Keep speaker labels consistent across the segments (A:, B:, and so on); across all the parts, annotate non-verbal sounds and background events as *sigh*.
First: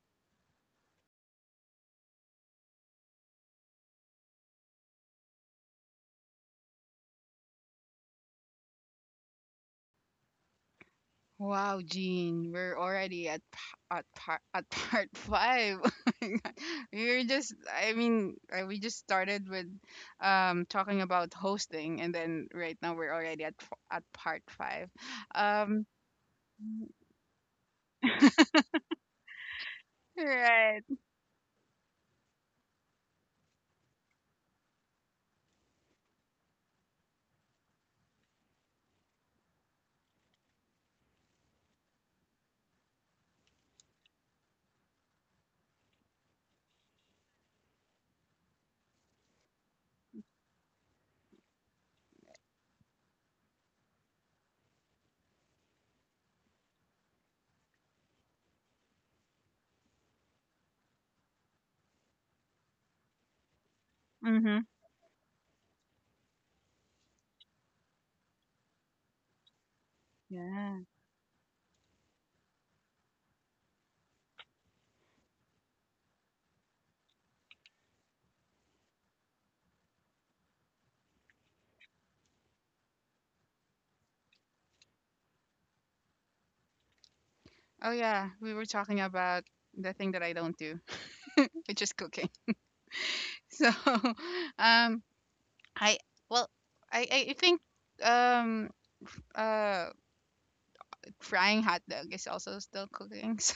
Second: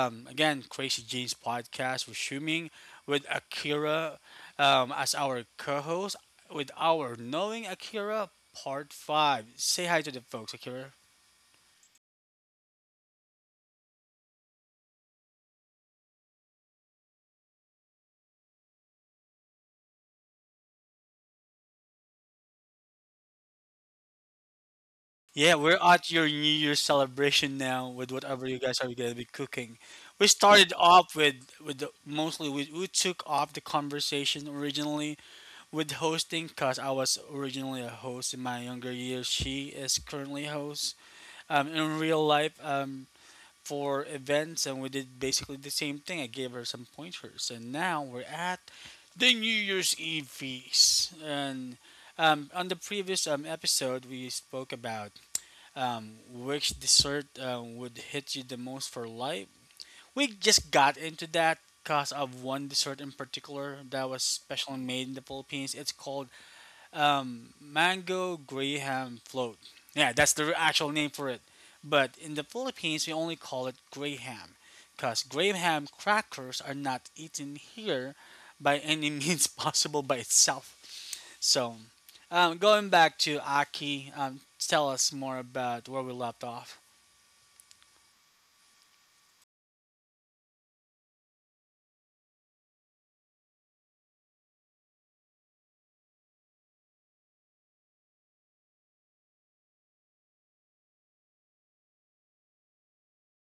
A: Again, Crazy Jeans Podcast with Shuming, with Akira as our co host, with our Knowing Akira Part 5. Say hi to the folks, Akira.
B: Wow, Jean, we're already at part *laughs* five. *laughs* Oh my God. We're just, I mean, we just started with talking about hosting, and then right now we're already at part five.
A: Yeah, we're
B: Um,
A: at your New Year's celebration now with whatever you guys are going to be cooking. We started
B: right.
A: off with with the, mostly we took off the conversation originally with hosting because I was originally a host in my younger years. She is currently a host, in real life, for events, and we did basically the same thing. I gave her some pointers, and now we're at the New Year's Eve feast. And on the previous episode, we spoke about, which dessert would hit you the most for life. We just got into that because of one dessert in particular that was
B: Mm-hmm.
A: specially made in the Philippines. It's called, mango graham float. Yeah, that's the
B: Yeah.
A: actual name for it. But in the Philippines, we only call it graham because graham crackers are not eaten here by any *laughs* means possible by itself. So, going back to Aki, tell us more about where we left off.
B: Oh yeah, we were talking about the thing that I don't do, *laughs* which is cooking. *laughs* So, *laughs* um, I, well, I think um uh frying hot dog is also still cooking. *laughs* So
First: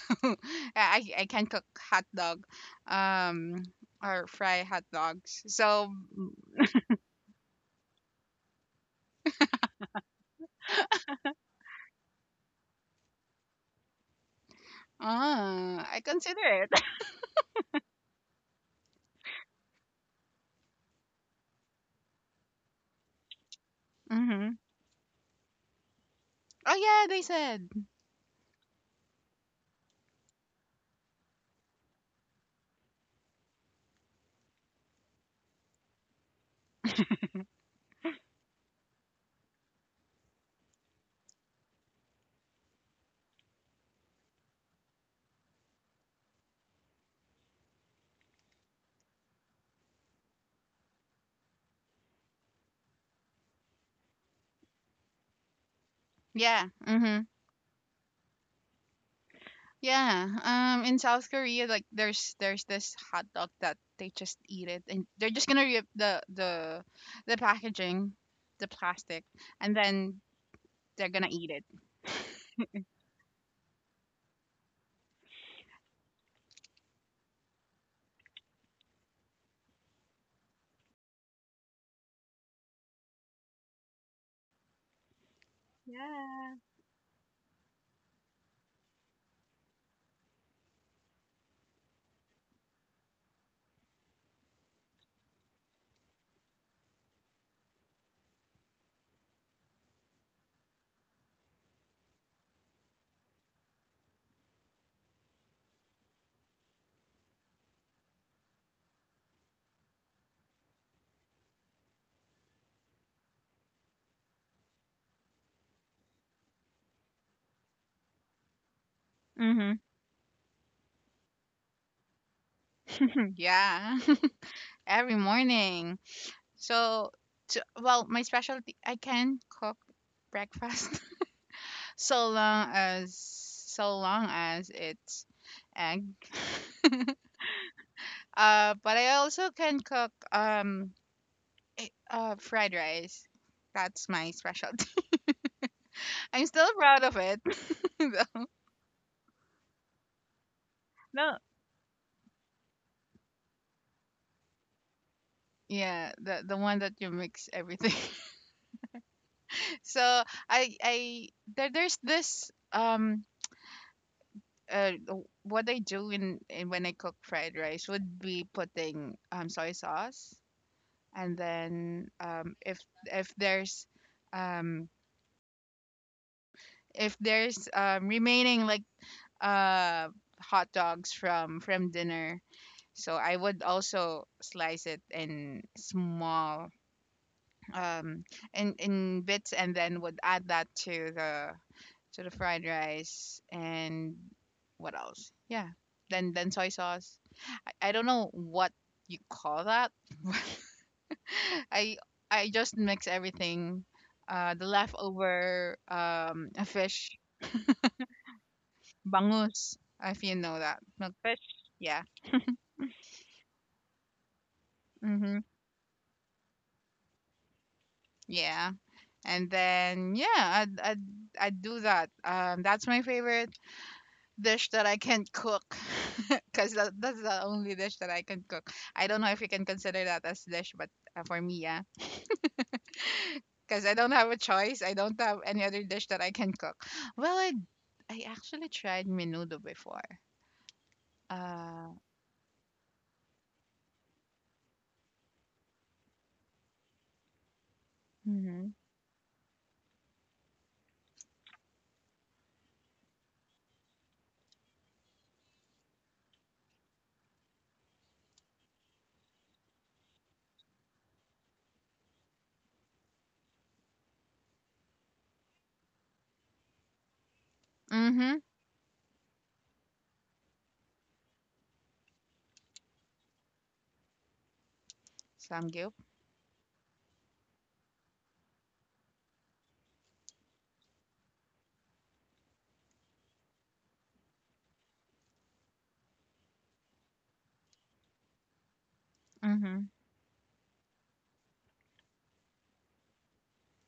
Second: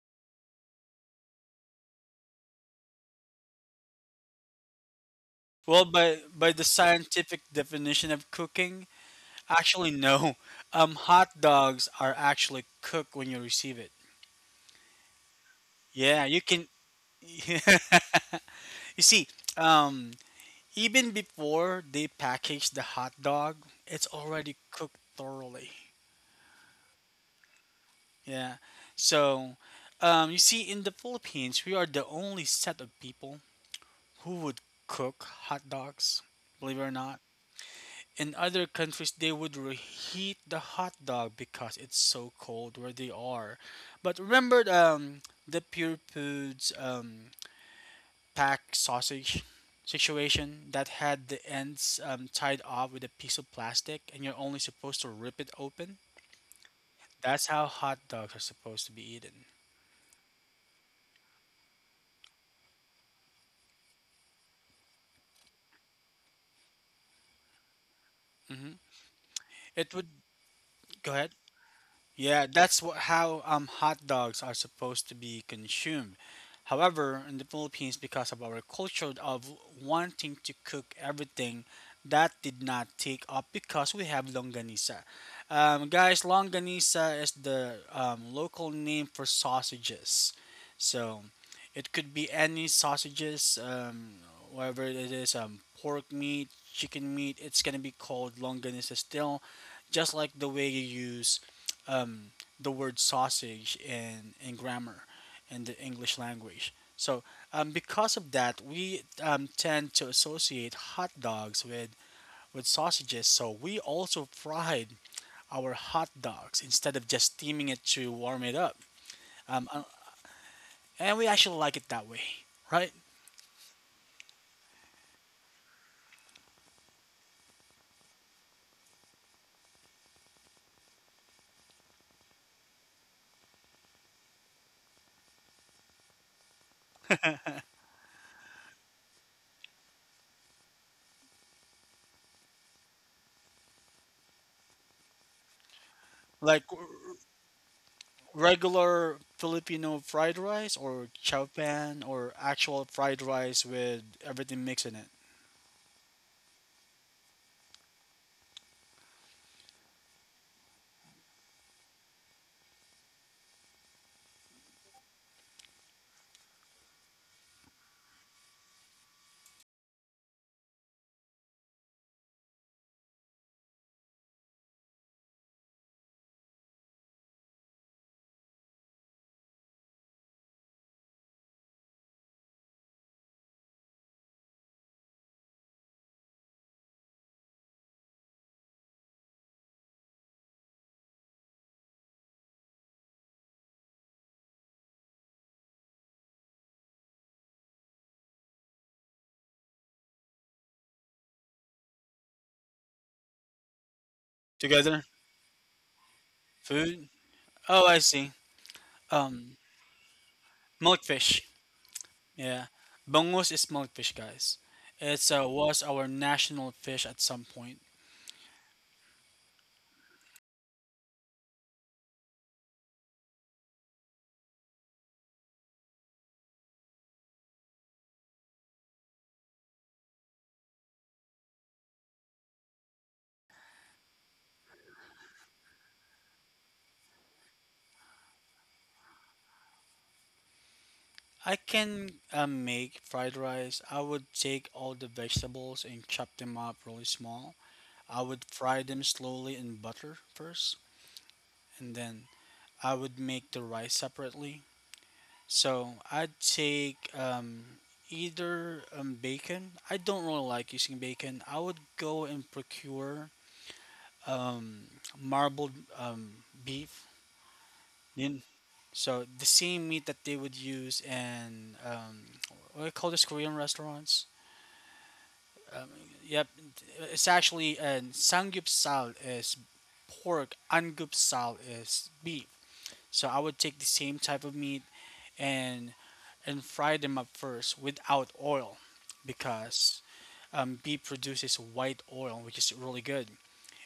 B: I can cook hot dog, um, or fry hot dogs.
A: Well,
B: So
A: by the scientific definition of cooking, actually no. Hot dogs are actually cooked when you receive it.
B: I
A: Yeah, you
B: consider
A: can
B: it. *laughs*
A: *laughs* you see, um, even before they package the hot dog, it's already
B: Mm-hmm.
A: cooked thoroughly.
B: Oh yeah, they said.
A: Yeah. So, you see, in the Philippines, we are the only set of people who would cook hot dogs, believe it or not. In other countries, they would reheat the hot dog because it's so cold where they are. But remember, the Pure Foods pack sausage situation that had the ends, tied off with a piece of plastic and you're only supposed to rip it open.
B: Yeah. Mm-hmm.
A: That's how hot dogs are supposed to be eaten.
B: Yeah. In South Korea, like there's this hot dog that they just eat it, and they're just gonna rip the packaging, the
A: hmm
B: plastic, and
A: It would
B: then they're
A: go
B: gonna
A: ahead.
B: eat it.
A: Yeah, that's what, how, hot dogs are supposed to be consumed. However, in the Philippines, because of our culture of wanting to cook everything, that did not take up because we have longanisa. Guys,
B: Yeah.
A: longanisa is the, local name for sausages. So it could be any sausages, whatever it is, pork meat, chicken meat, it's going to be called longanisa still, just like the way you use um, the word sausage in grammar in the English language. So, because of that, we tend to associate hot dogs with sausages. So, we also fried our hot dogs instead of just steaming it to warm it up. Um,
B: Mm-hmm.
A: uh, and we actually like it that way, right?
B: *clears throat* Yeah. Every morning. So, to, well, my specialty, I can cook breakfast *laughs* so long as so long as it's egg. *laughs* But I also can cook fried rice. That's my specialty. *laughs* I'm
A: Like
B: still
A: r-
B: proud of it, *laughs* though.
A: Regular Filipino fried rice or
B: No.
A: chow pan or actual fried rice with everything mixed in it
B: Yeah, the one that you mix everything. *laughs* So I I there's this what I do in when I cook fried rice would be putting soy sauce, and then if there's um, remaining like uh, hot dogs from dinner, so I would also slice it in small, um in bits, and then would add that to the fried rice, and what else, yeah, then soy sauce. I don't know what you call that, *laughs* but i I just mix everything, the
A: together.
B: leftover, a
A: Food?
B: fish,
A: Oh, I see. Um,
B: bangus, if you know, that
A: Molefish.
B: milkfish. Yeah.
A: Yeah, Bangus is molefish, guys. It's,
B: Mm-hmm.
A: was our national fish at some point.
B: Yeah. And then, yeah, I do that. That's my favorite dish that I can cook, *laughs* because that's the only dish that I can cook. I don't know if you can consider that as dish, but for me, yeah, *laughs* because I don't have a choice. I don't have any other dish that I can cook. Well, I actually tried menudo before.
A: I
B: Uh,
A: can, make fried rice. I would take all the vegetables and chop them up really small. I would
B: mhm.
A: fry them slowly in butter first, and then I would make the rice separately. So I'd take, either bacon. I don't really like using bacon. I would go and procure, um, marbled, um, beef.
B: Mhm.
A: In So the same meat that they would use in, what do you call this Korean restaurants? Um,
B: Samgyup.
A: yep, it's actually and samgyeopsal is pork, angupsal is beef. So I would take the same type of meat and and fry them up first without oil,
B: Mhm.
A: because beef produces white oil, which is really good.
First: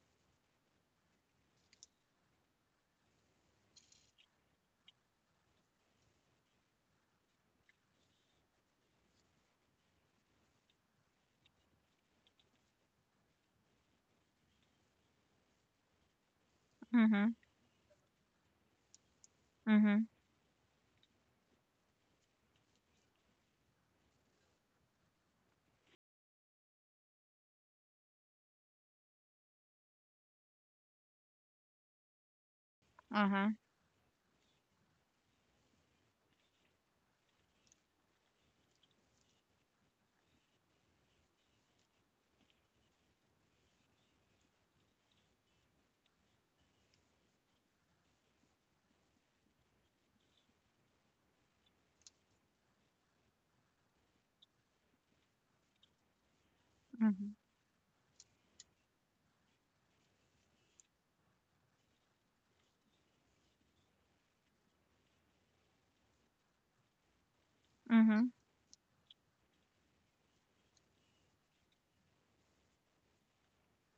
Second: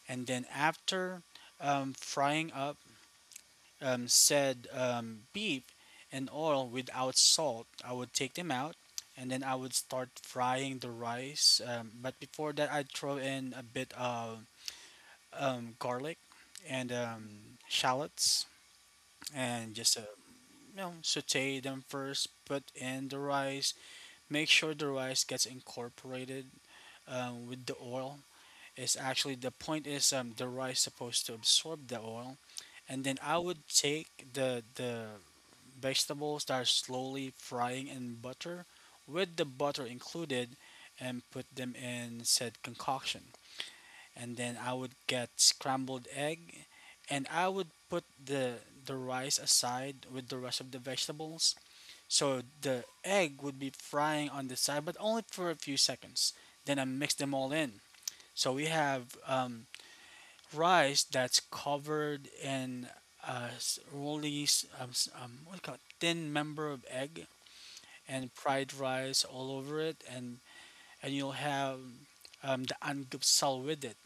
A: And then after frying up, said beef and oil without salt. I would take them out and then I would start frying the rice. But before that, I'd throw in a bit of, garlic and,
B: Mhm.
A: shallots and just,
B: Mhm.
A: saute them first, put in the rice, make sure the rice gets incorporated with the oil. It's actually the point is, the rice supposed to absorb the oil, and then
B: uh
A: I
B: huh,
A: would take the vegetables that are slowly frying in butter with the butter included and put them in said concoction. And then I would get scrambled egg and I would put the rice aside with the rest of the vegetables. So the egg would be frying on the side, but only for a few seconds. Then I mix them
B: mhm.
A: all in. So we have, rice that's covered in, what do you call it, thin member of egg, and
B: Mhm.
A: fried rice all over it, and you'll have, the angupsal with it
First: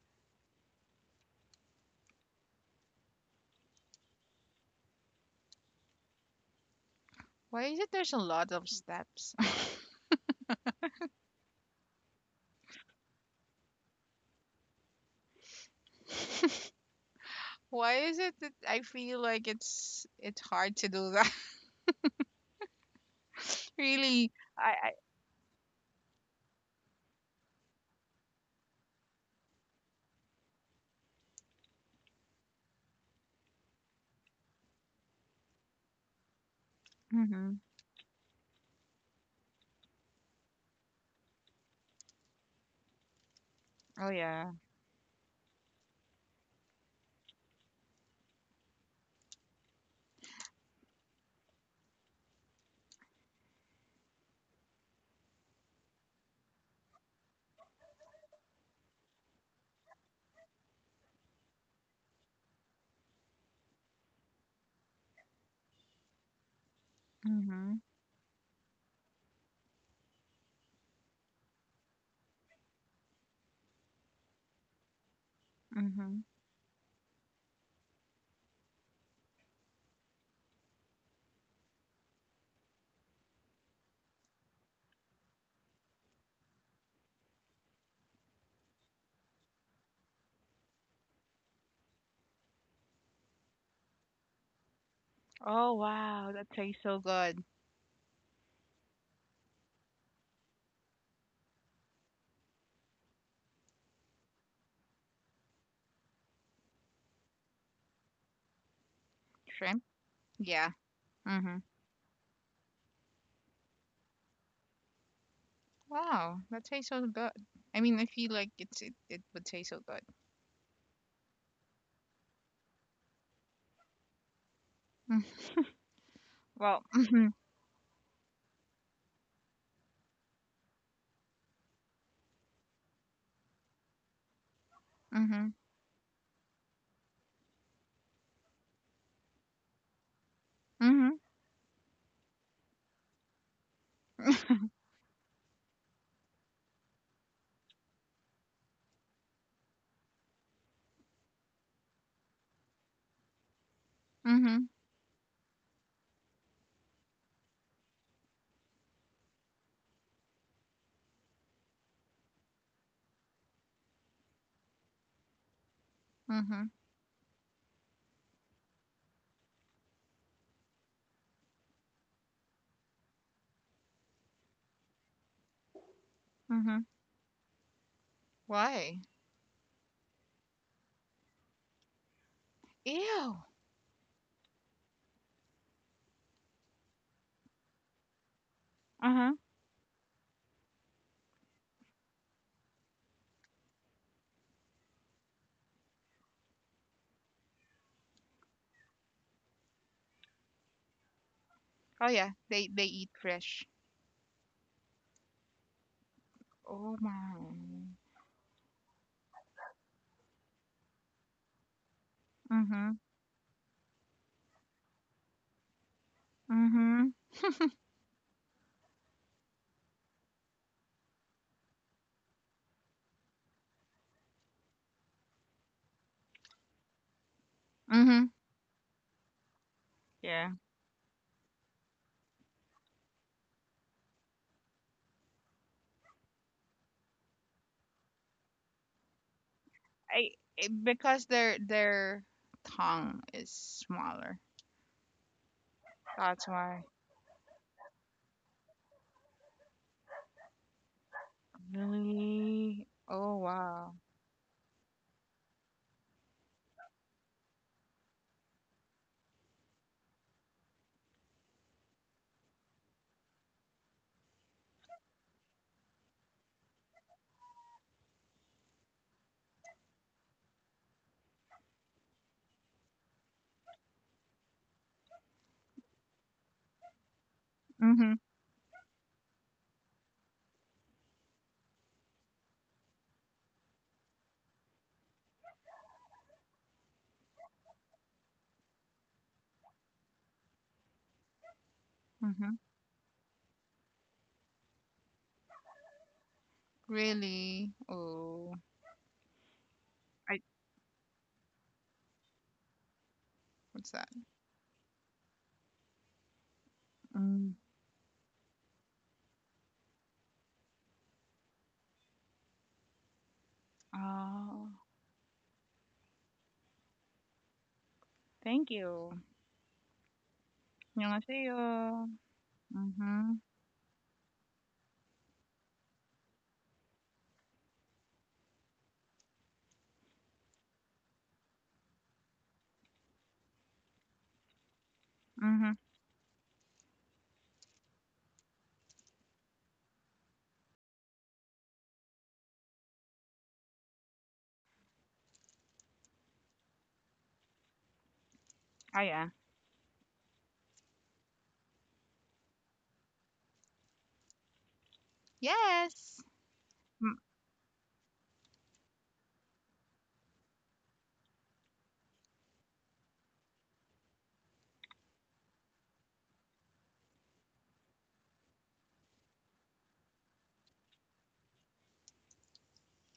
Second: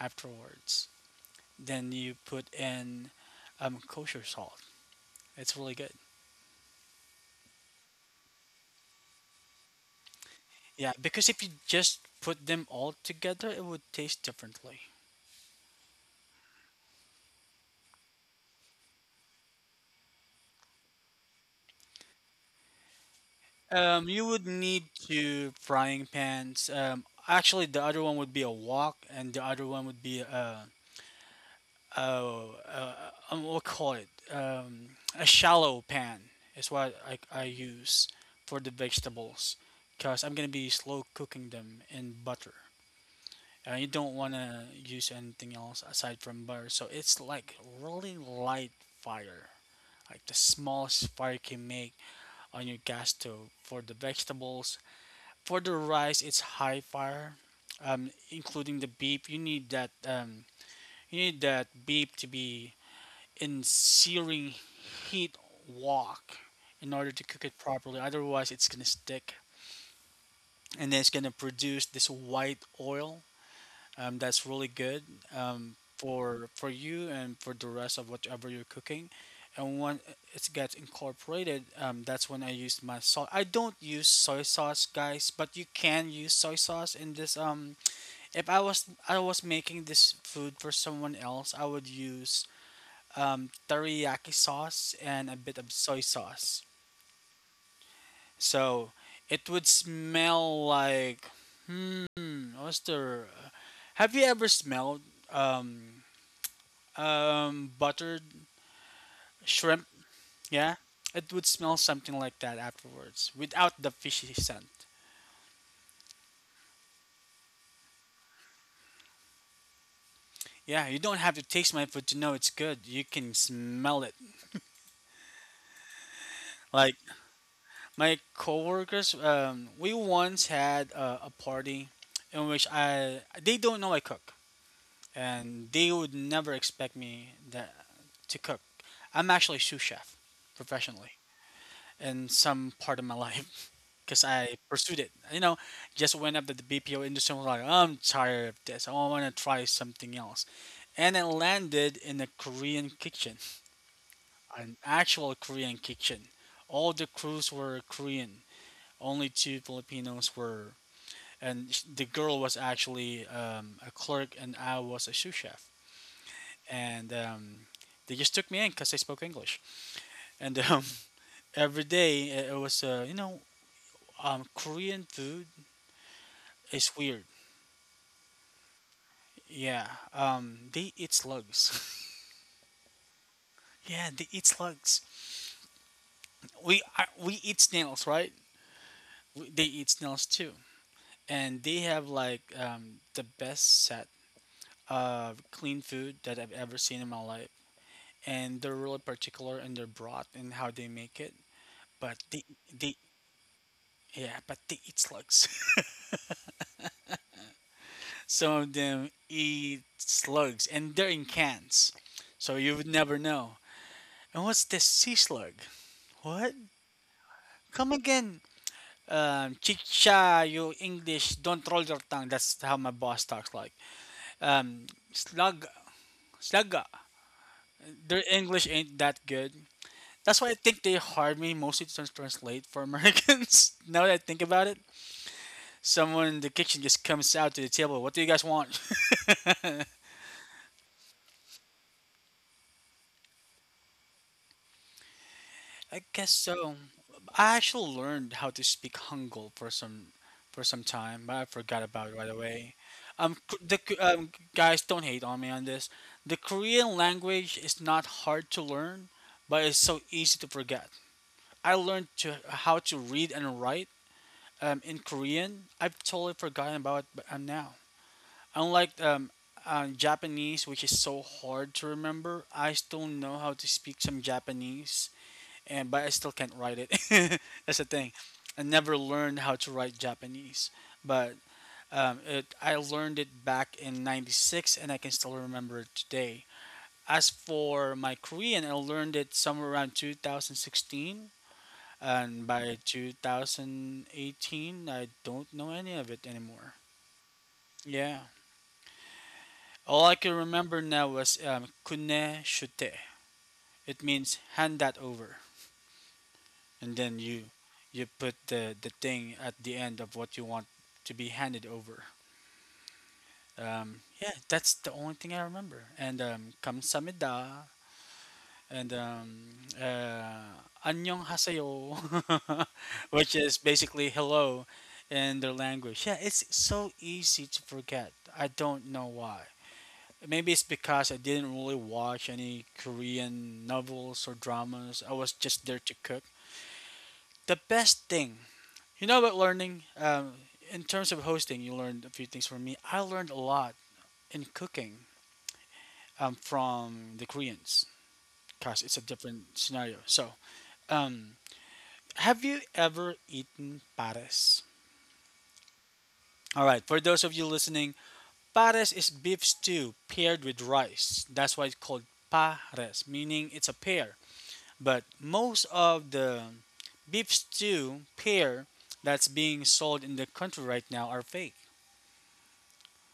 A: afterwards. Then you put in, kosher salt. It's really good.
B: Why is it there's a lot of steps?
A: Yeah, because if you just put them all together, it would taste differently.
B: *laughs* Why is it that I feel like it's hard to do that? *laughs*
A: You
B: Really,
A: would need
B: I
A: two frying pans. Actually, the other one would be a wok, and the other one would be a oh, uh, what call it? A shallow pan is what I
B: mhm.
A: use for the vegetables because I'm gonna be slow cooking them in butter. And you
B: Oh
A: don't
B: yeah.
A: wanna use anything else aside from butter, so it's like really light fire, like the smallest fire you can make on your gas stove for the vegetables. For the rice, it's high fire, including the beef. You need that, you need that beef to be in searing heat wok in order to cook it
B: Mhm.
A: properly. Otherwise, it's gonna stick, and then it's gonna produce this white oil that's really good,
B: Mhm.
A: for you and for the rest of whatever you're cooking. And when it gets incorporated, that's when I use my salt. I don't use soy sauce, guys, but you can use soy sauce in this. If I was I was making this food for someone else, I would use, teriyaki sauce and a bit
B: Oh
A: of soy
B: wow, that
A: sauce.
B: tastes so good.
A: So it would smell like, hmm, what's the? Have you ever smelled, um, buttered shrimp?
B: Shrimp? Yeah.
A: Yeah, it would
B: Mhm.
A: smell something like that afterwards, without the fishy scent.
B: Wow, that tastes so good. I mean, I feel like it would taste so good. *laughs*
A: Yeah, you don't have to taste my food to know it's good. You can smell it.
B: Mm. Well.
A: Like
B: Mhm.
A: my coworkers, we once had a party in which I they don't know I cook.
B: Mhm.
A: And they would never expect me that, to cook. I'm actually a sous chef
B: Mhm.
A: professionally in some part of my life *laughs* because I pursued it. You know, just went up to the BPO industry and was like, I'm tired of this. I want to try something else. And I landed in a Korean kitchen,
B: Mhm.
A: an actual Korean kitchen. All the crews were Korean. Only two Filipinos were, and the girl was actually, a clerk, and I was a sous chef.
B: Mhm.
A: And they just took me in because I spoke English. And, *laughs* every day it was, Korean food
B: Mhm.
A: is weird.
B: Why?
A: Yeah, they eat slugs.
B: Ew.
A: *laughs* Yeah, they eat slugs. We eat snails, right?
B: Uh-huh.
A: They eat snails too, and they have like, the best set of clean food that I've ever seen in my life. And they're really particular in their broth and how they make it.
B: Oh
A: But
B: yeah,
A: they
B: they
A: they
B: eat fresh.
A: yeah, but they eat slugs. *laughs*
B: Oh my.
A: Some of them eat slugs, and they're in cans, so you would
B: Mhm.
A: never know. And what's the sea slug? What?
B: Mhm.
A: Come again? Chicha, you English, don't roll your tongue. That's how my boss talks like. Um, Slug, slugga. Their
B: Mhm.
A: English ain't that good. That's why
B: Yeah.
A: I think they hired me mostly to translate for Americans. *laughs* Now that I think about it, someone in the kitchen just comes out to the table. What do you guys want? *laughs*
B: I It, because their tongue is smaller.
A: I guess
B: That's
A: so.
B: why.
A: I actually learned how to speak Hangul for some time, but I forgot about it right away.
B: Really?
A: Um,
B: Oh,
A: K- the
B: wow.
A: K- um, Guys, don't hate on me on this. The Korean language is not hard to learn, but it's so easy to forget. I learned to How to read and write, in Korean. I've totally forgotten about it now. Unlike, Japanese, which is so hard to remember, I still know how to speak some Japanese and but I still can't write it. *laughs* That's the thing.
B: Mm-hmm.
A: I never learned how to write Japanese, but, I learned it back in '96, and I can still remember it today. As for my Korean, I learned it somewhere around 2016, and
B: Mm-hmm.
A: by 2018, I don't know any of it anymore.
B: Really?
A: Yeah,
B: Oh,
A: all I can
B: I
A: remember now was, "kune shute."
B: what's
A: It
B: that?
A: means hand that over. And then you
B: Mm.
A: you put the thing at the end of what you want to be handed over. Yeah,
B: Oh,
A: that's the only thing I remember. And, kamsamida
B: thank
A: and,
B: you.
A: uh, annyeong haseyo,
B: 안녕하세요.
A: *laughs* which
B: Mm-hmm.
A: is basically hello in their language. Yeah, it's so easy to forget. I don't know why. Maybe it's because I didn't really watch any Korean novels or dramas. I was just
B: Mm-hmm.
A: there to cook. The best thing about learning? In terms of hosting, you learned a few things from me. I learned a lot in cooking from the Koreans because it's
B: Oh
A: a
B: yeah.
A: different scenario. So, um, have you ever eaten pares?
B: Yes.
A: All right, for
B: Mm.
A: those of you listening, pares is beef stew paired with rice. That's why it's called pares, meaning it's a pair. But most of the beef stew pair that's being sold in the country right now are fake.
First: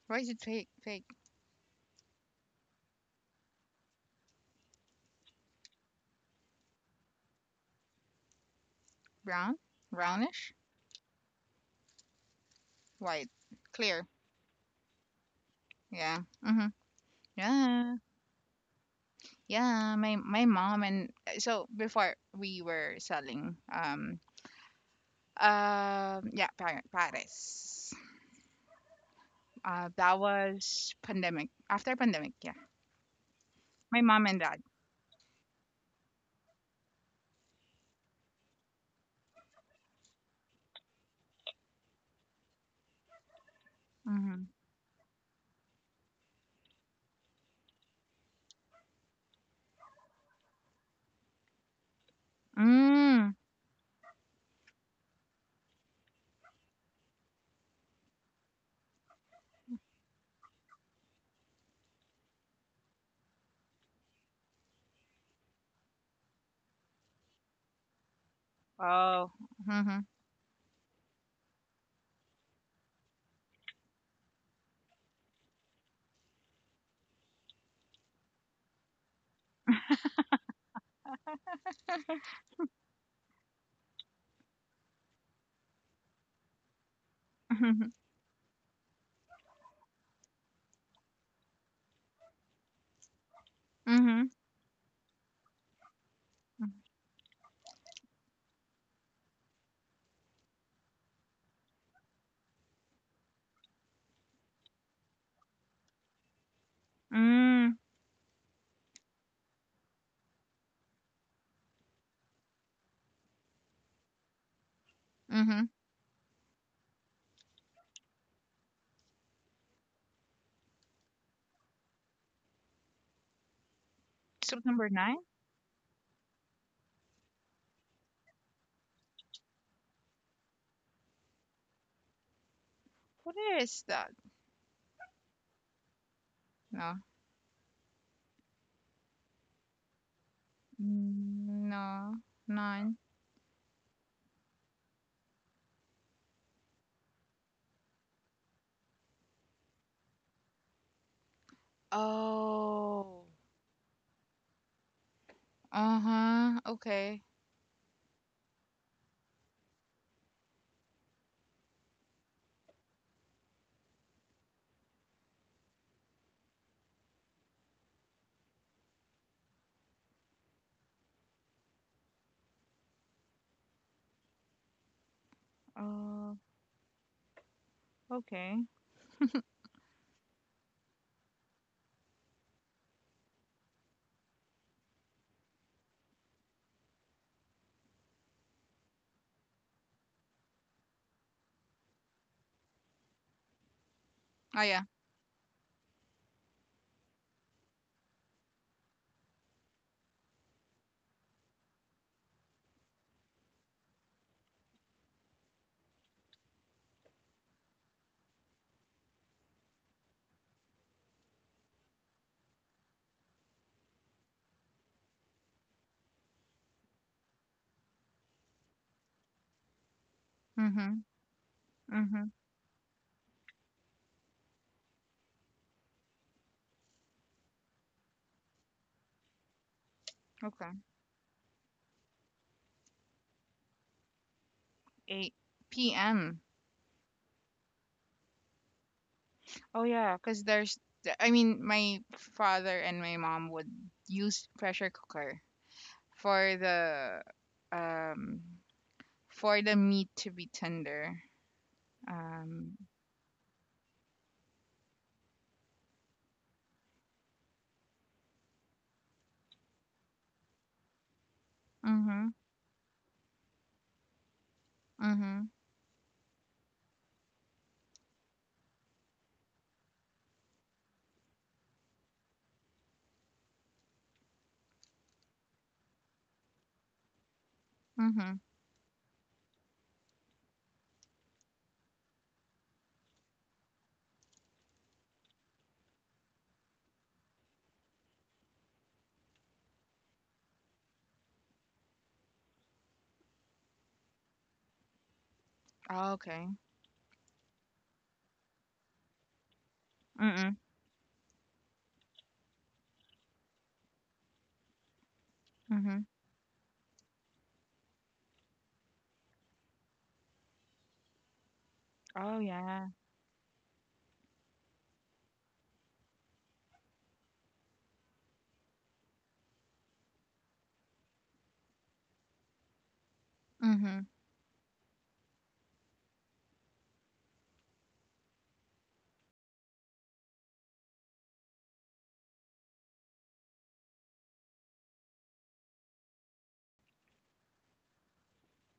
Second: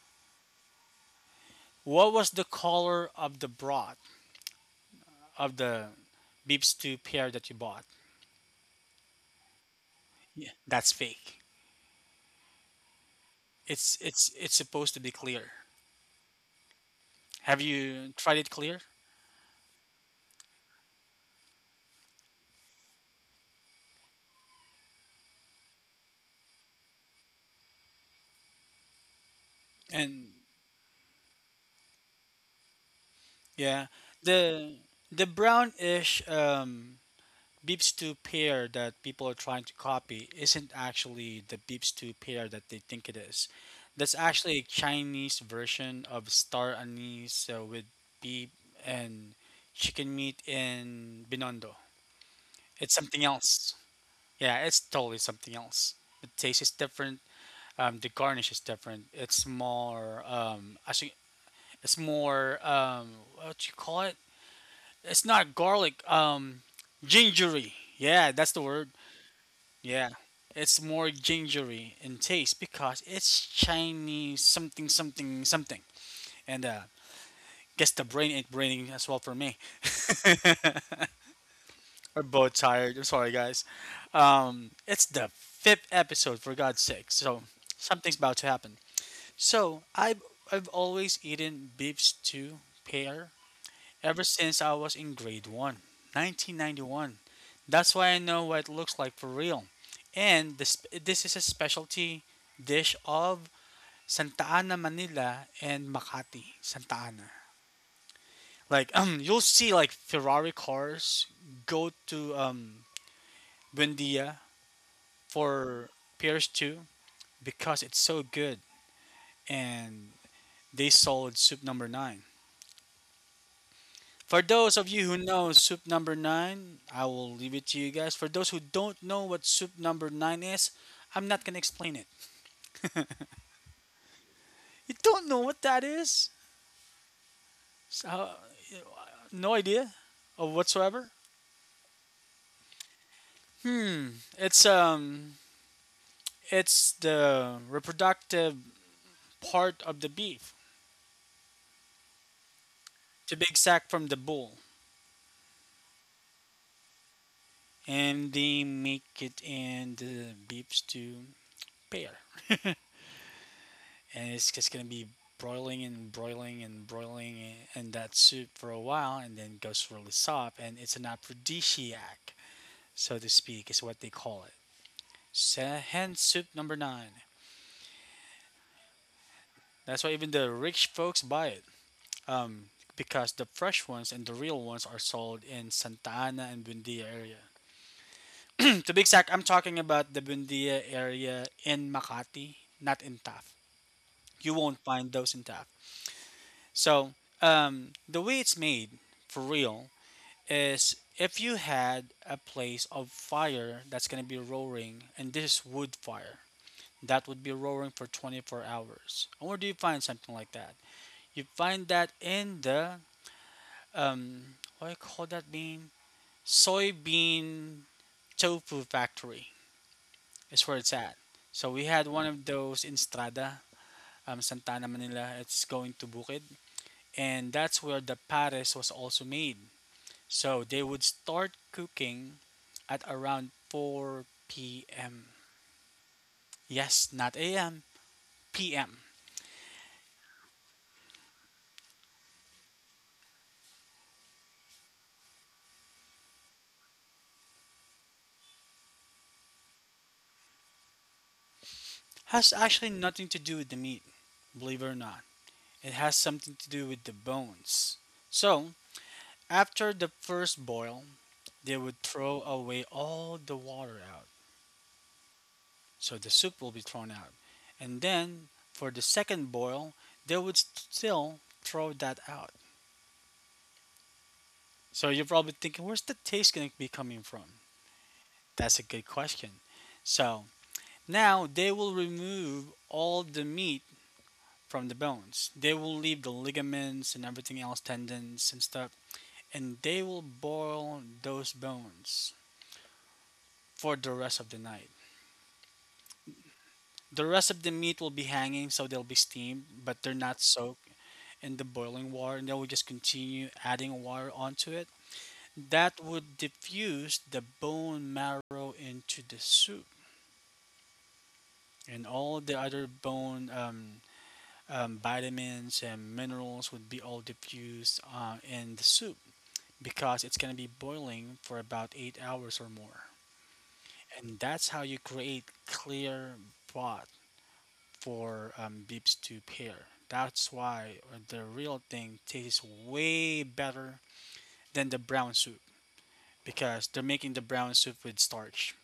B: Why is it fake? Fake?
A: What was the color of the broth of the beef stew pear that you bought?
B: Brown?
A: Yeah,
B: Brownish?
A: that's fake.
B: White?
A: It's
B: Clear?
A: it's it's supposed to be clear.
B: Yeah. Mm-hmm.
A: Have
B: Yeah.
A: you tried it clear?
B: Yeah, my mom and, so before we were selling, yeah, Paris. That
A: And
B: was pandemic. After pandemic, yeah.
A: yeah,
B: My mom and dad.
A: the brownish beef stew pear that people are trying to copy isn't actually the beef stew pear that they think it is. That's
B: Mm-hmm.
A: actually a Chinese version of star anise with beef and chicken meat in binondo. It's something
B: Mm.
A: else. Yeah, it's totally something else. The taste is different. The garnish is different. It's more actually, it's more what you call it? It's not garlic. Gingery. Yeah, that's the word.
B: Oh. Mm-hmm.
A: Yeah, it's more gingery in taste because it's Chinese something something something. And guess the brain ain't braining as well for me. *laughs* We're both tired. I'm sorry, guys. It's the fifth episode, for God's sake. So
B: *laughs*
A: something's about to happen. So I've always eaten beef stew pear ever
B: Mm-hmm.
A: since I was in grade one, nineteen ninety
B: Mm-hmm.
A: one. That's why I know what it looks like for real. And this is a specialty dish of Santa Ana, Manila, and Makati, Santa Ana.
B: Mm.
A: Like you'll see like Ferrari cars go to Buendia
B: Mm-hmm.
A: for PS2 because it's so good and they sold Soup Number 9. For
B: Soup
A: those
B: number
A: of you
B: nine?
A: who know Soup Number 9, I will leave it to you guys. For those who don't know what Soup Number 9 is, I'm not going to explain it.
B: What is that?
A: You don't know what that is?
B: No.
A: So, no idea of whatsoever?
B: Mm. No. Nine.
A: Hmm, it's it's the reproductive part of the beef.
B: Oh.
A: It's a big sack from the bull.
B: Uh-huh. Okay.
A: And they make it in the beef stew. Pair, *laughs* and it's just gonna be broiling and broiling and broiling in that soup for a while, and then goes really soft. And it's an aphrodisiac, so to speak, is what they call it. Hen
B: Uh,
A: soup number nine.
B: okay.
A: That's why even the rich folks buy it. Um, because the fresh ones and the real ones are sold in Santa Ana and Bundia area. *clears throat* to be exact, I'm talking about the Bundia area in Makati, not in Taft. You
B: Oh,
A: won't
B: yeah.
A: find those in Taft. So, the way it's made for real is if you had a place of fire that's going to be roaring, and this is wood fire, that would be roaring for 24 hours. And where do you find something like that? You find that in the, um, what do you call that bean? Soybean tofu factory is where
B: Mm-hmm.
A: it's at. So we had
B: Mm-hmm.
A: one of those in Strada, Santa Ana Manila. It's going to Bukid. And that's where the pares was also made. So
B: Okay.
A: they would start cooking at around 4 p.m.
B: 8 p.m.
A: Yes, not a.m., p.m.
B: Oh yeah, because I mean, my father and my mom would use pressure cooker for the um for the meat to be tender.
A: Has
B: Um
A: actually nothing to do with the meat, believe it or not. It has something to do with the bones. So, after the first boil, they would
B: mhm.
A: throw away all the water out.
B: Mhm.
A: So the soup will be thrown out. And then for the second boil, they would still throw that out. So you're probably thinking, where's the taste going to be coming from?
B: Mhm.
A: That's a good question. So now they will remove all the meat from the bones. They will leave the ligaments and everything else, tendons and stuff, and they will boil those bones for the rest of the night.
B: Oh, okay.
A: The rest of the meat will be hanging, so they'll be steamed, but they're not
B: Mhm.
A: soaked in the boiling water, and they will just continue adding water onto it.
B: Mhm.
A: That would diffuse the bone marrow into the soup and
B: Oh
A: all the other
B: yeah.
A: bone vitamins and minerals would be all diffused in the soup because it's going to be boiling for about 8 hours or more.
B: Mhm.
A: And that's how you create clear broth for beef stew pair. That's why the real thing tastes way better than the brown soup because they're making the brown soup with starch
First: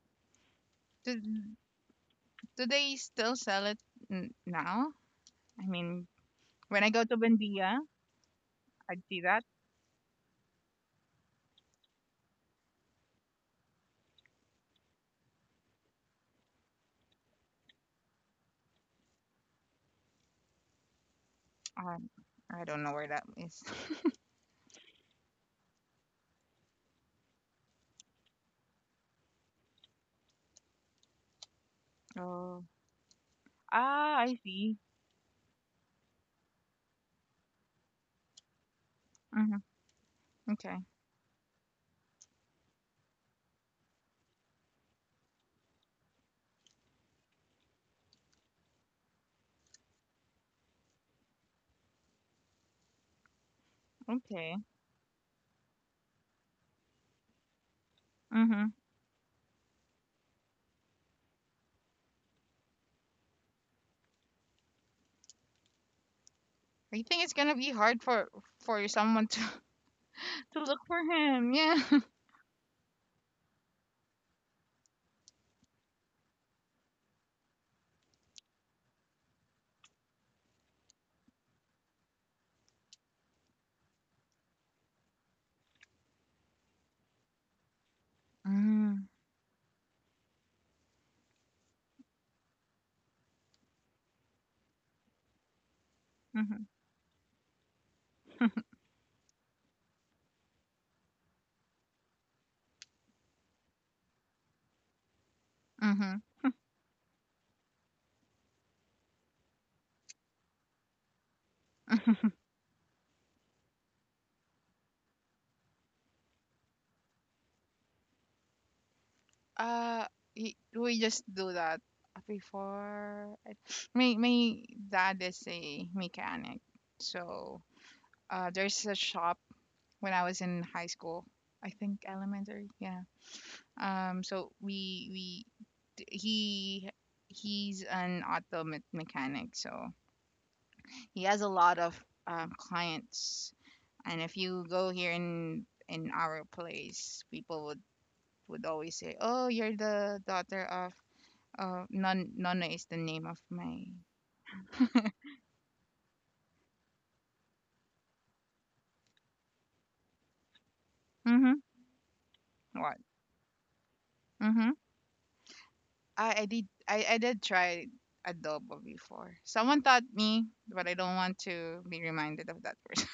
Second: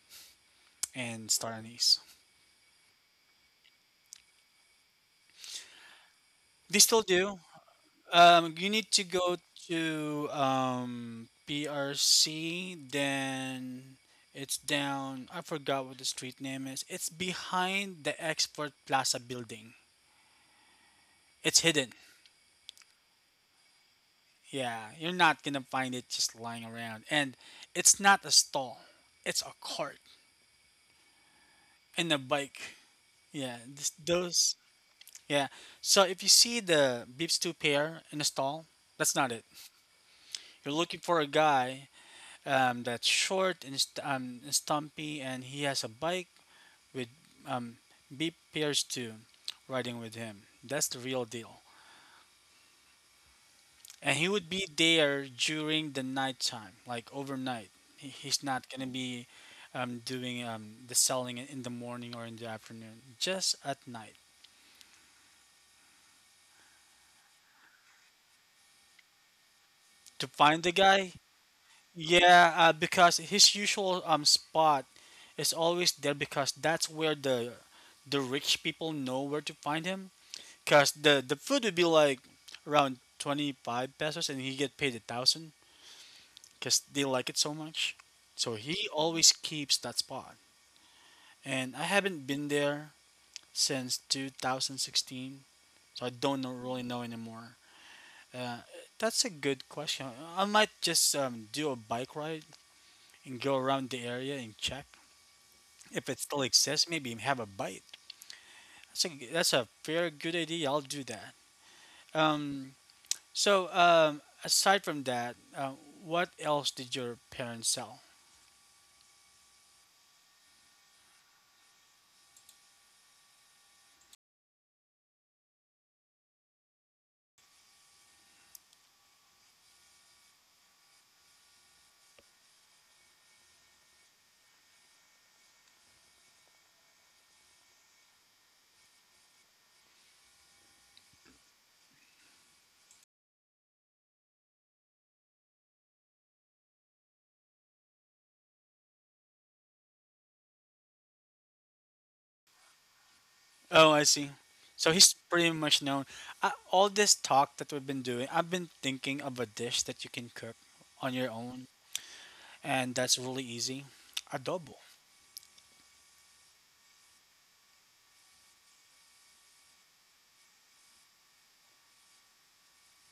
B: Do,
A: and star anise.
B: do they still sell it now? I mean,
A: They
B: when I
A: still
B: go to
A: do.
B: Bendia,
A: You need
B: I'd
A: to
B: see
A: go
B: that.
A: to PRC, then it's down. I forgot what the street name is. It's behind the Export Plaza building. It's hidden.
B: Um, I don't know where that is. *laughs*
A: Yeah, you're not gonna find it just lying around. And it's not a stall, it's a cart and a bike.
B: Oh.
A: Yeah, this,
B: Ah, I
A: those.
B: see.
A: Yeah, so if you see the Beeps 2 pair in a stall, that's not it.
B: Mhm.
A: You're
B: Okay.
A: looking for a guy that's short and stumpy, and he has a bike with um, B. Pierce too, riding with him. That's the real deal. And he would
B: Okay.
A: be there during the nighttime, like overnight. He's
B: Mm-hmm.
A: not gonna be doing the selling in the morning or in the afternoon, just at night.
B: I think it's gonna be hard for someone to
A: To
B: *laughs* to
A: find the
B: look for
A: guy,
B: him. Yeah. *laughs*
A: yeah, because his usual spot is always there because that's where the rich people know where to find him. Cause the food would be like around 25 pesos, and he get paid 1,000. Cause they like it so much, so he
B: Mm-hmm.
A: always keeps that spot. And I haven't been there since 2016, so I don't know, really know anymore. Uh, that's a good question. I might just do a bike ride and go around the area and check if
B: Mm-hmm.
A: it still exists. Maybe have a bite. That's a fair good idea. I'll do that. Um, So, aside from that, what else did your parents sell?
B: Uh, we just do that before. My dad is a mechanic, so there's a shop when I was in high school. I think elementary. Yeah. So we d- he he's an auto mechanic, so he has a lot of clients. And if you go here in our place, people would always say, "Oh, you're the daughter of Nun Nona is the name of my."
A: Oh, I see. So he's pretty much known. All this talk that we've been doing, I've been thinking of a dish that you can cook on your
B: Mhm.
A: own, and
B: What?
A: that's really easy.
B: Mhm.
A: Adobo.
B: I did try adobo before. Someone taught me, but I don't want to be reminded of that person.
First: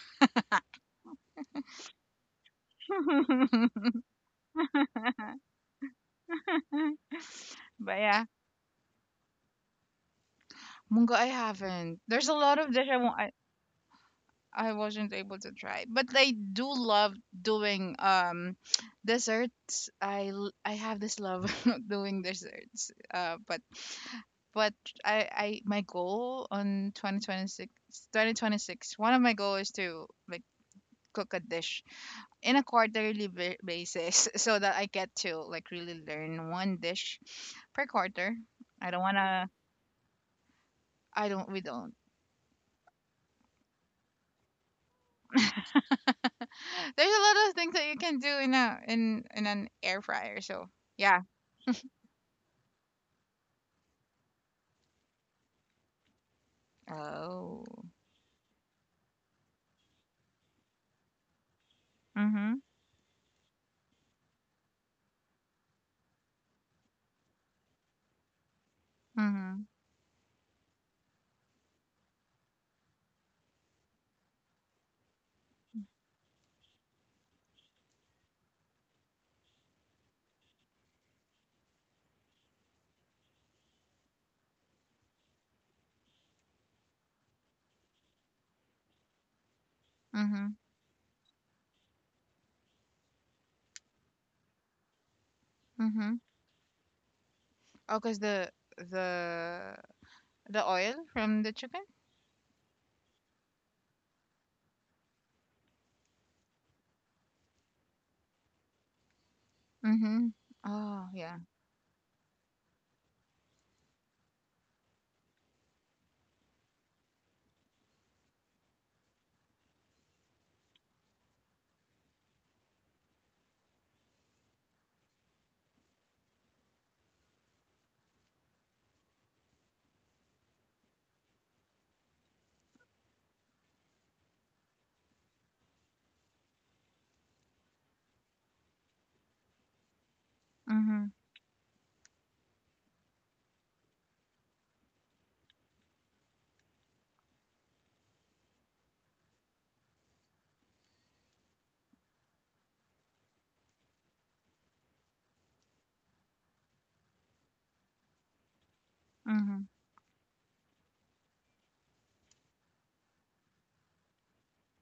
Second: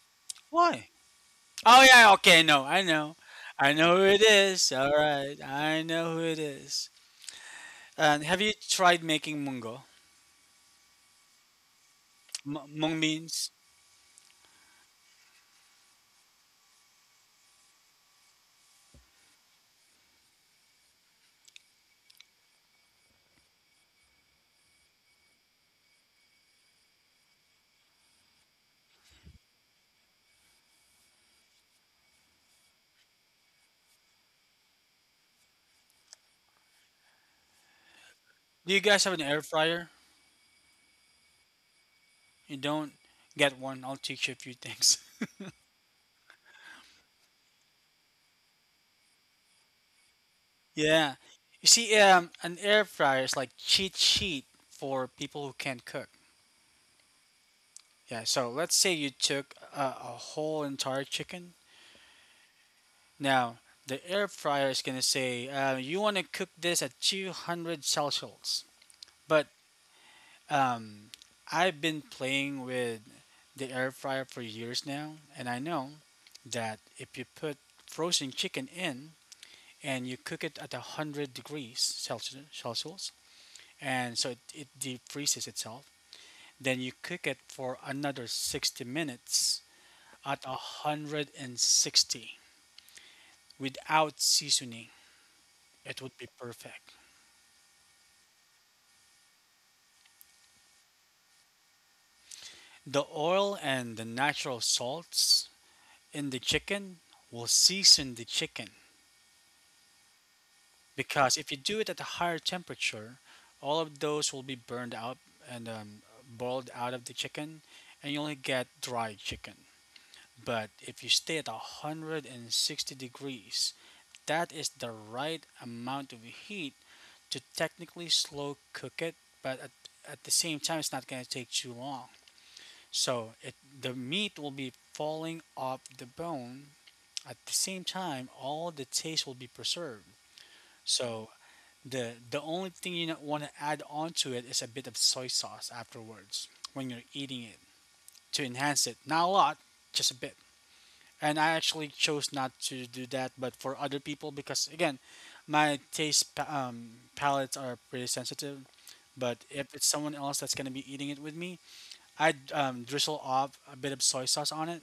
A: Why? Oh yeah. Okay. No, I know. I
B: *laughs*
A: know who it is. All right. I know who it is.
B: But
A: And
B: yeah,
A: have you tried making mungo?
B: mungo I haven't. There's a lot of dish
A: Mung beans.
B: I wasn't able to try, but I do love doing *sniffs* *tsk* desserts. I have this love *laughs* of doing desserts. But I my goal on 2026 2026, one of my goal is to like cook a dish in a quarterly basis, *laughs* so that I get to like really learn one dish per quarter.
A: Do you
B: I don't
A: guys have an air
B: wanna.
A: fryer?
B: I don't. We don't.
A: You don't. Get one. I'll teach you a few *laughs* things.
B: There's a lot of things that you can do in a in in an air fryer. So
A: Yeah.
B: yeah.
A: You see, an air fryer is like cheat sheet for people who can't cook.
B: Oh.
A: Yeah. So let's say you took a whole entire chicken.
B: Mhm.
A: Now the air fryer is gonna say, you want to cook this at 200 Celsius. But
B: Mhm.
A: um, I've been playing with the air fryer for years now, and I know that if you put frozen chicken in and you cook it at 100 degrees Celsius and so it deep freezes itself. Then you cook it for another 60 minutes at
B: Mhm.
A: 160 without seasoning. It would
B: Mhm.
A: be perfect.
B: Oh, cause the the oil from the chicken.
A: The oil and the natural salts in the chicken will season the chicken
B: Mhm. Oh
A: because
B: yeah.
A: if you do it at a higher temperature, all of those will be burned out and boiled out of the chicken, and you only get dry chicken. But if you stay at 160 degrees, that is the right amount of heat to technically slow cook it, but at the same time, it's not going to take too long. So the meat will be falling off the bone. At the same time, all the taste will be preserved.
B: Mhm.
A: So the only thing you want to add onto it is a bit of soy sauce afterwards when you're eating it to enhance it. Not a lot, just a bit and I actually chose not to do that. But for other people, because again, my taste palettes are pretty sensitive. But
B: Mhm.
A: if it's someone else that's gonna be eating it with me, I'd drizzle off a bit of soy sauce on it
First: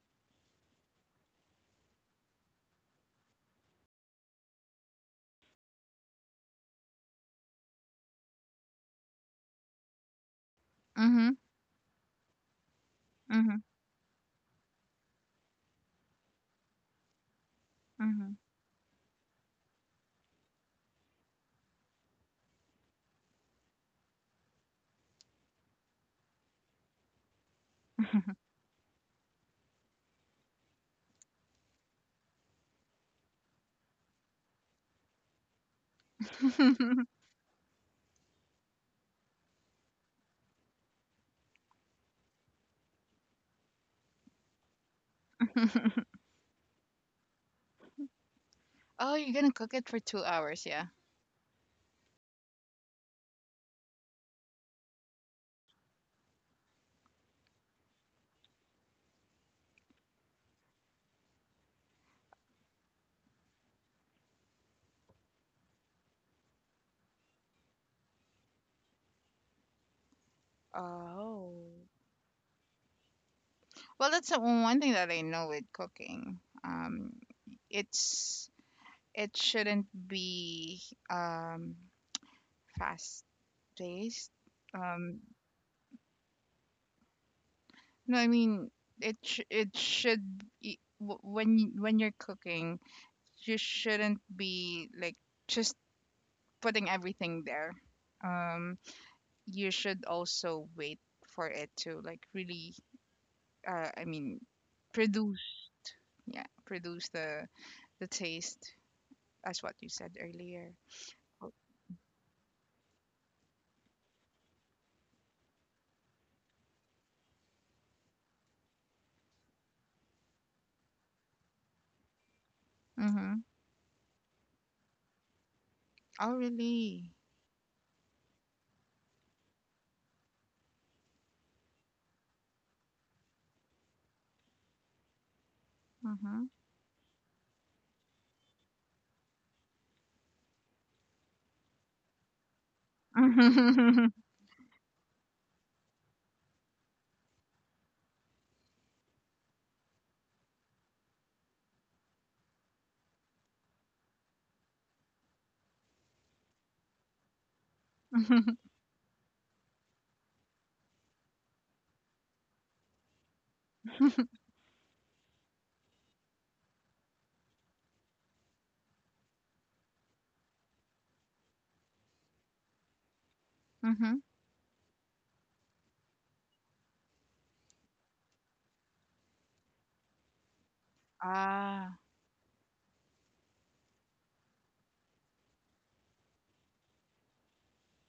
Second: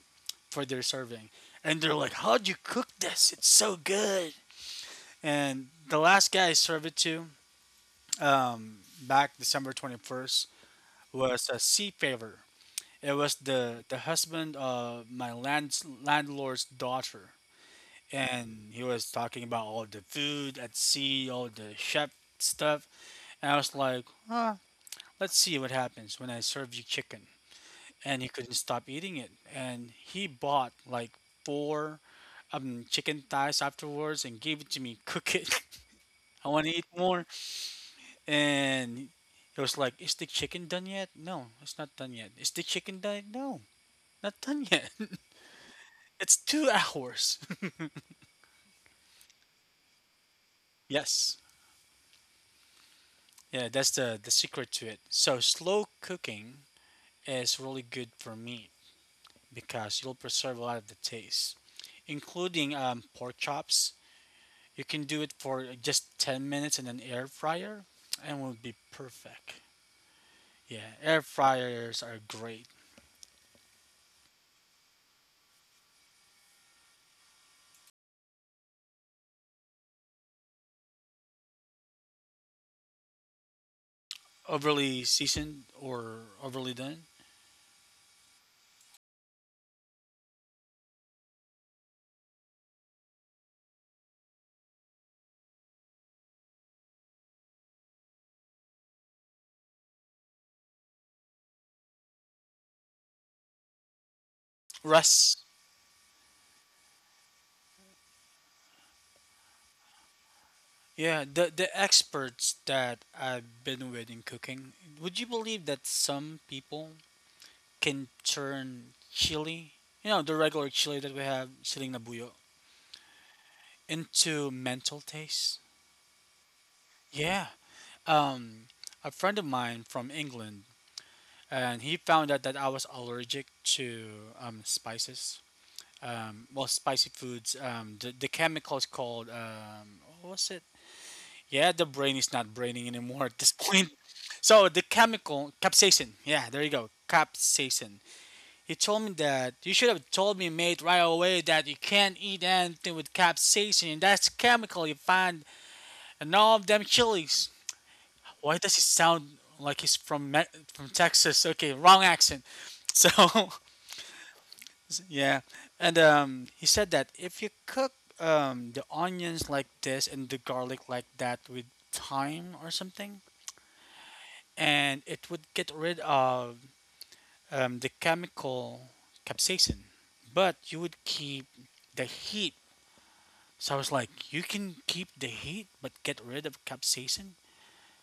A: for their serving, and they're like, "How'd you cook this? It's so good." And the last guy I served it to, back December 21st,
B: Mhm.
A: was a sea favor. It was
B: Mhm.
A: the husband of my landlord's daughter
B: Mhm.
A: and he was talking about all the food at sea, all the chef stuff, and I was like, ah, let's see what happens when I serve you chicken. And he couldn't stop eating it, and he bought like four chicken thighs afterwards and gave it to me. Cook it. *laughs* I want to eat
B: *laughs*
A: more. And he was like, "Is the chicken done yet? No, it's not done yet. Is the chicken done? No, not done yet. *laughs* it's 2 hours.
B: Oh, you're gonna cook it for 2 hours. Yeah.
A: *laughs* yes." Yeah, that's the secret to it. So slow cooking is really good for me because you'll preserve a lot of the taste, including pork chops. You can do it for just 10 minutes in an air fryer, and will be perfect. Yeah, air
B: Oh.
A: fryers are great.
B: Well, that's the one thing that I know with cooking. It's it shouldn't be um fast taste.
A: Overly
B: Um,
A: seasoned or overly done.
B: no, I mean it. It should be, when you're cooking, you shouldn't be like just putting everything there. Um, you should also wait for it to like really. I mean,
A: Russ.
B: produce. Yeah, produce the taste as what you said earlier.
A: Yeah, the experts that I've been with in cooking. Would you believe that some people can turn chili, you know, the regular chili that we have, siling na buyo,
B: Mm-hmm.
A: into mental taste.
B: Oh, really?
A: Yeah. Um, a friend of mine from England, and he found out that I was allergic to spices.
B: Mm-hmm.
A: Well, spicy foods. The chemical is called, what was it? Yeah, the brain is not braining anymore at this *laughs* point.
B: *laughs*
A: So the chemical capsaicin. Yeah, there you go. Capsaicin. He told me that you should have told me, mate, right away that you can't eat anything with capsaicin. And That's chemical you find in all of them chilies. Why does he sound like he's from from Texas? Okay, wrong accent. So *laughs* yeah, and he said that if you cook the onions like this and the garlic like that with thyme or something,
B: Mm-hmm.
A: and it would get rid of the chemical capsaicin, but you would keep
B: Ah.
A: the heat. So I was like, you can keep the heat but get rid of capsaicin?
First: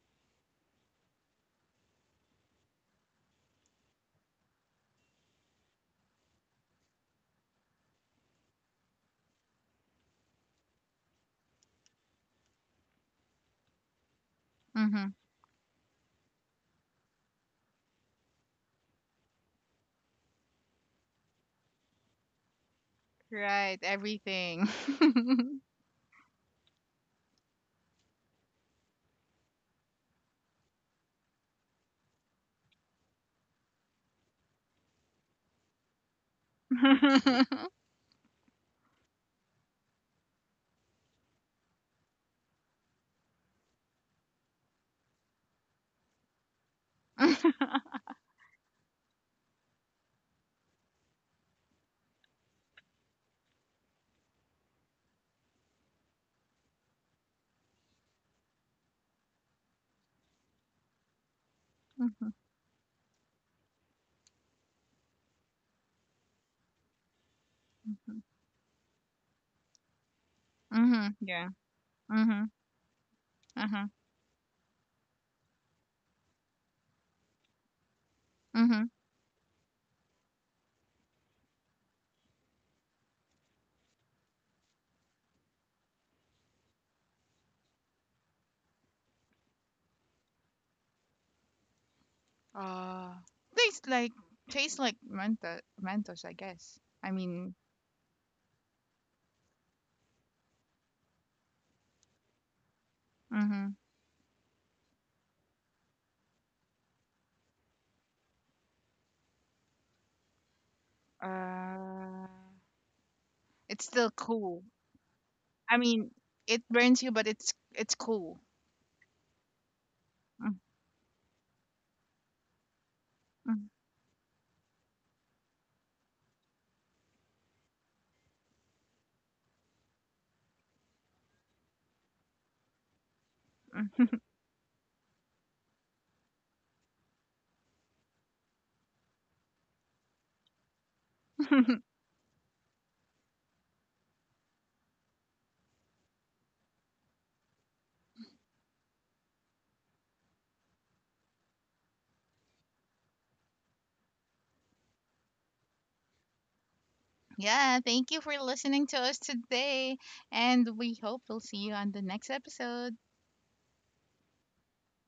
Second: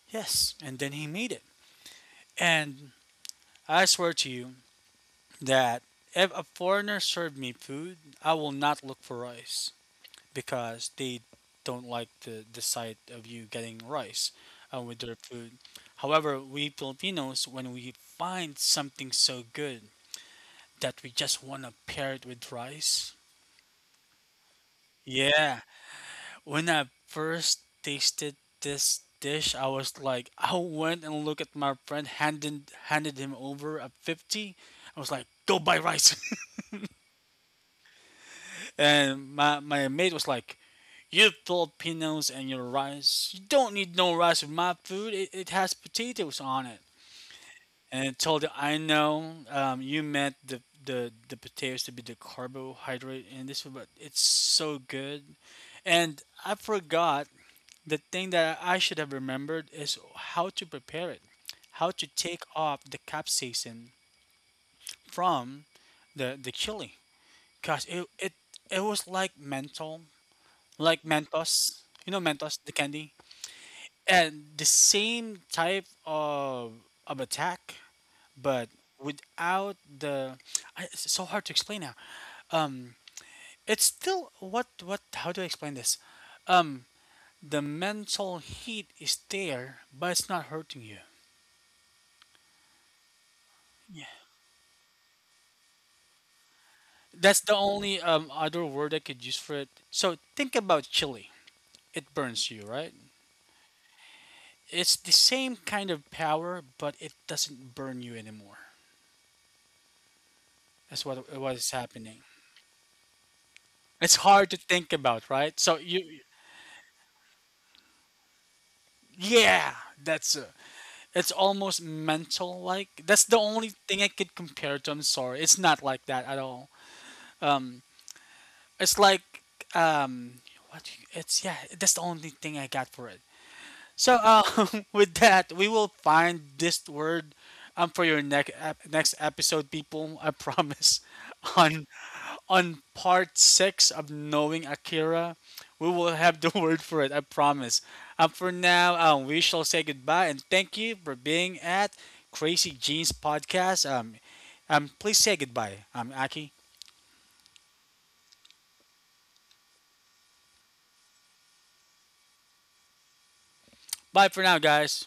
A: Yes. And then he made it. And I swear to you that if a foreigner served me food, I will not look for rice because they don't like the sight of you getting rice with
B: Mm-hmm.
A: their food. However, we Filipinos, when we find something so good that we just want to pair it with rice,
B: Right, everything.
A: yeah. When I first tasted this dish, I was like, I went and looked at my friend, handed him over a 50. I was like, go buy rice,
B: *laughs*
A: *laughs* and my mate was like, you Filipinos and your rice, you don't need no rice with my food. It has potatoes on it.
B: Mhm.
A: And I told him, I know you meant the potatoes to be the carbohydrate in this, one, but it's so good. And I forgot. The thing that I should have remembered is how to prepare it, how to take off the capsaicin from the chili. Cause it
B: Mhm.
A: it it was like menthol, like
B: Mhm. Yeah.
A: Mentos, you know
B: Mhm.
A: Mentos, the candy,
B: Uh-huh.
A: and the same type of attack, but
B: Mhm.
A: without the. I, it's so hard to explain now. Um, it's still what what? How do I explain this? Um, the mental heat is there, but it's not hurting you.
B: Uh, Tastes like tastes like Mentos, Mentos, I guess. I
A: That's
B: mean,
A: the only other word I could use for it. So think about chili. It burns you, right?
B: mhm.
A: It's the same kind of power, but it doesn't burn you anymore. That's what is happening.
B: Uh, it's still
A: It's hard to
B: cool.
A: think about, right? So
B: I mean,
A: you,
B: it burns you, but it's cool.
A: yeah, that's
B: Mm.
A: it's almost mental. Like that's the
B: Mm.
A: only thing I could compare to. I'm sorry, it's not like that at all. Um, it's like um, what? Do you- It's yeah. That's the only thing I got for it.
B: Mm.
A: So *laughs* with that, we will find this word for your next episode, people. I promise. *laughs* On
B: *laughs*
A: part six of knowing Akira, we will have the *laughs* word for it. I promise. For now, we shall say goodbye and thank you for being at Crazy Jeans Podcast. Please say goodbye. Aki.
B: Yeah, thank you for listening to us today, and we hope we'll see you on the next episode.
A: Bye for now, guys.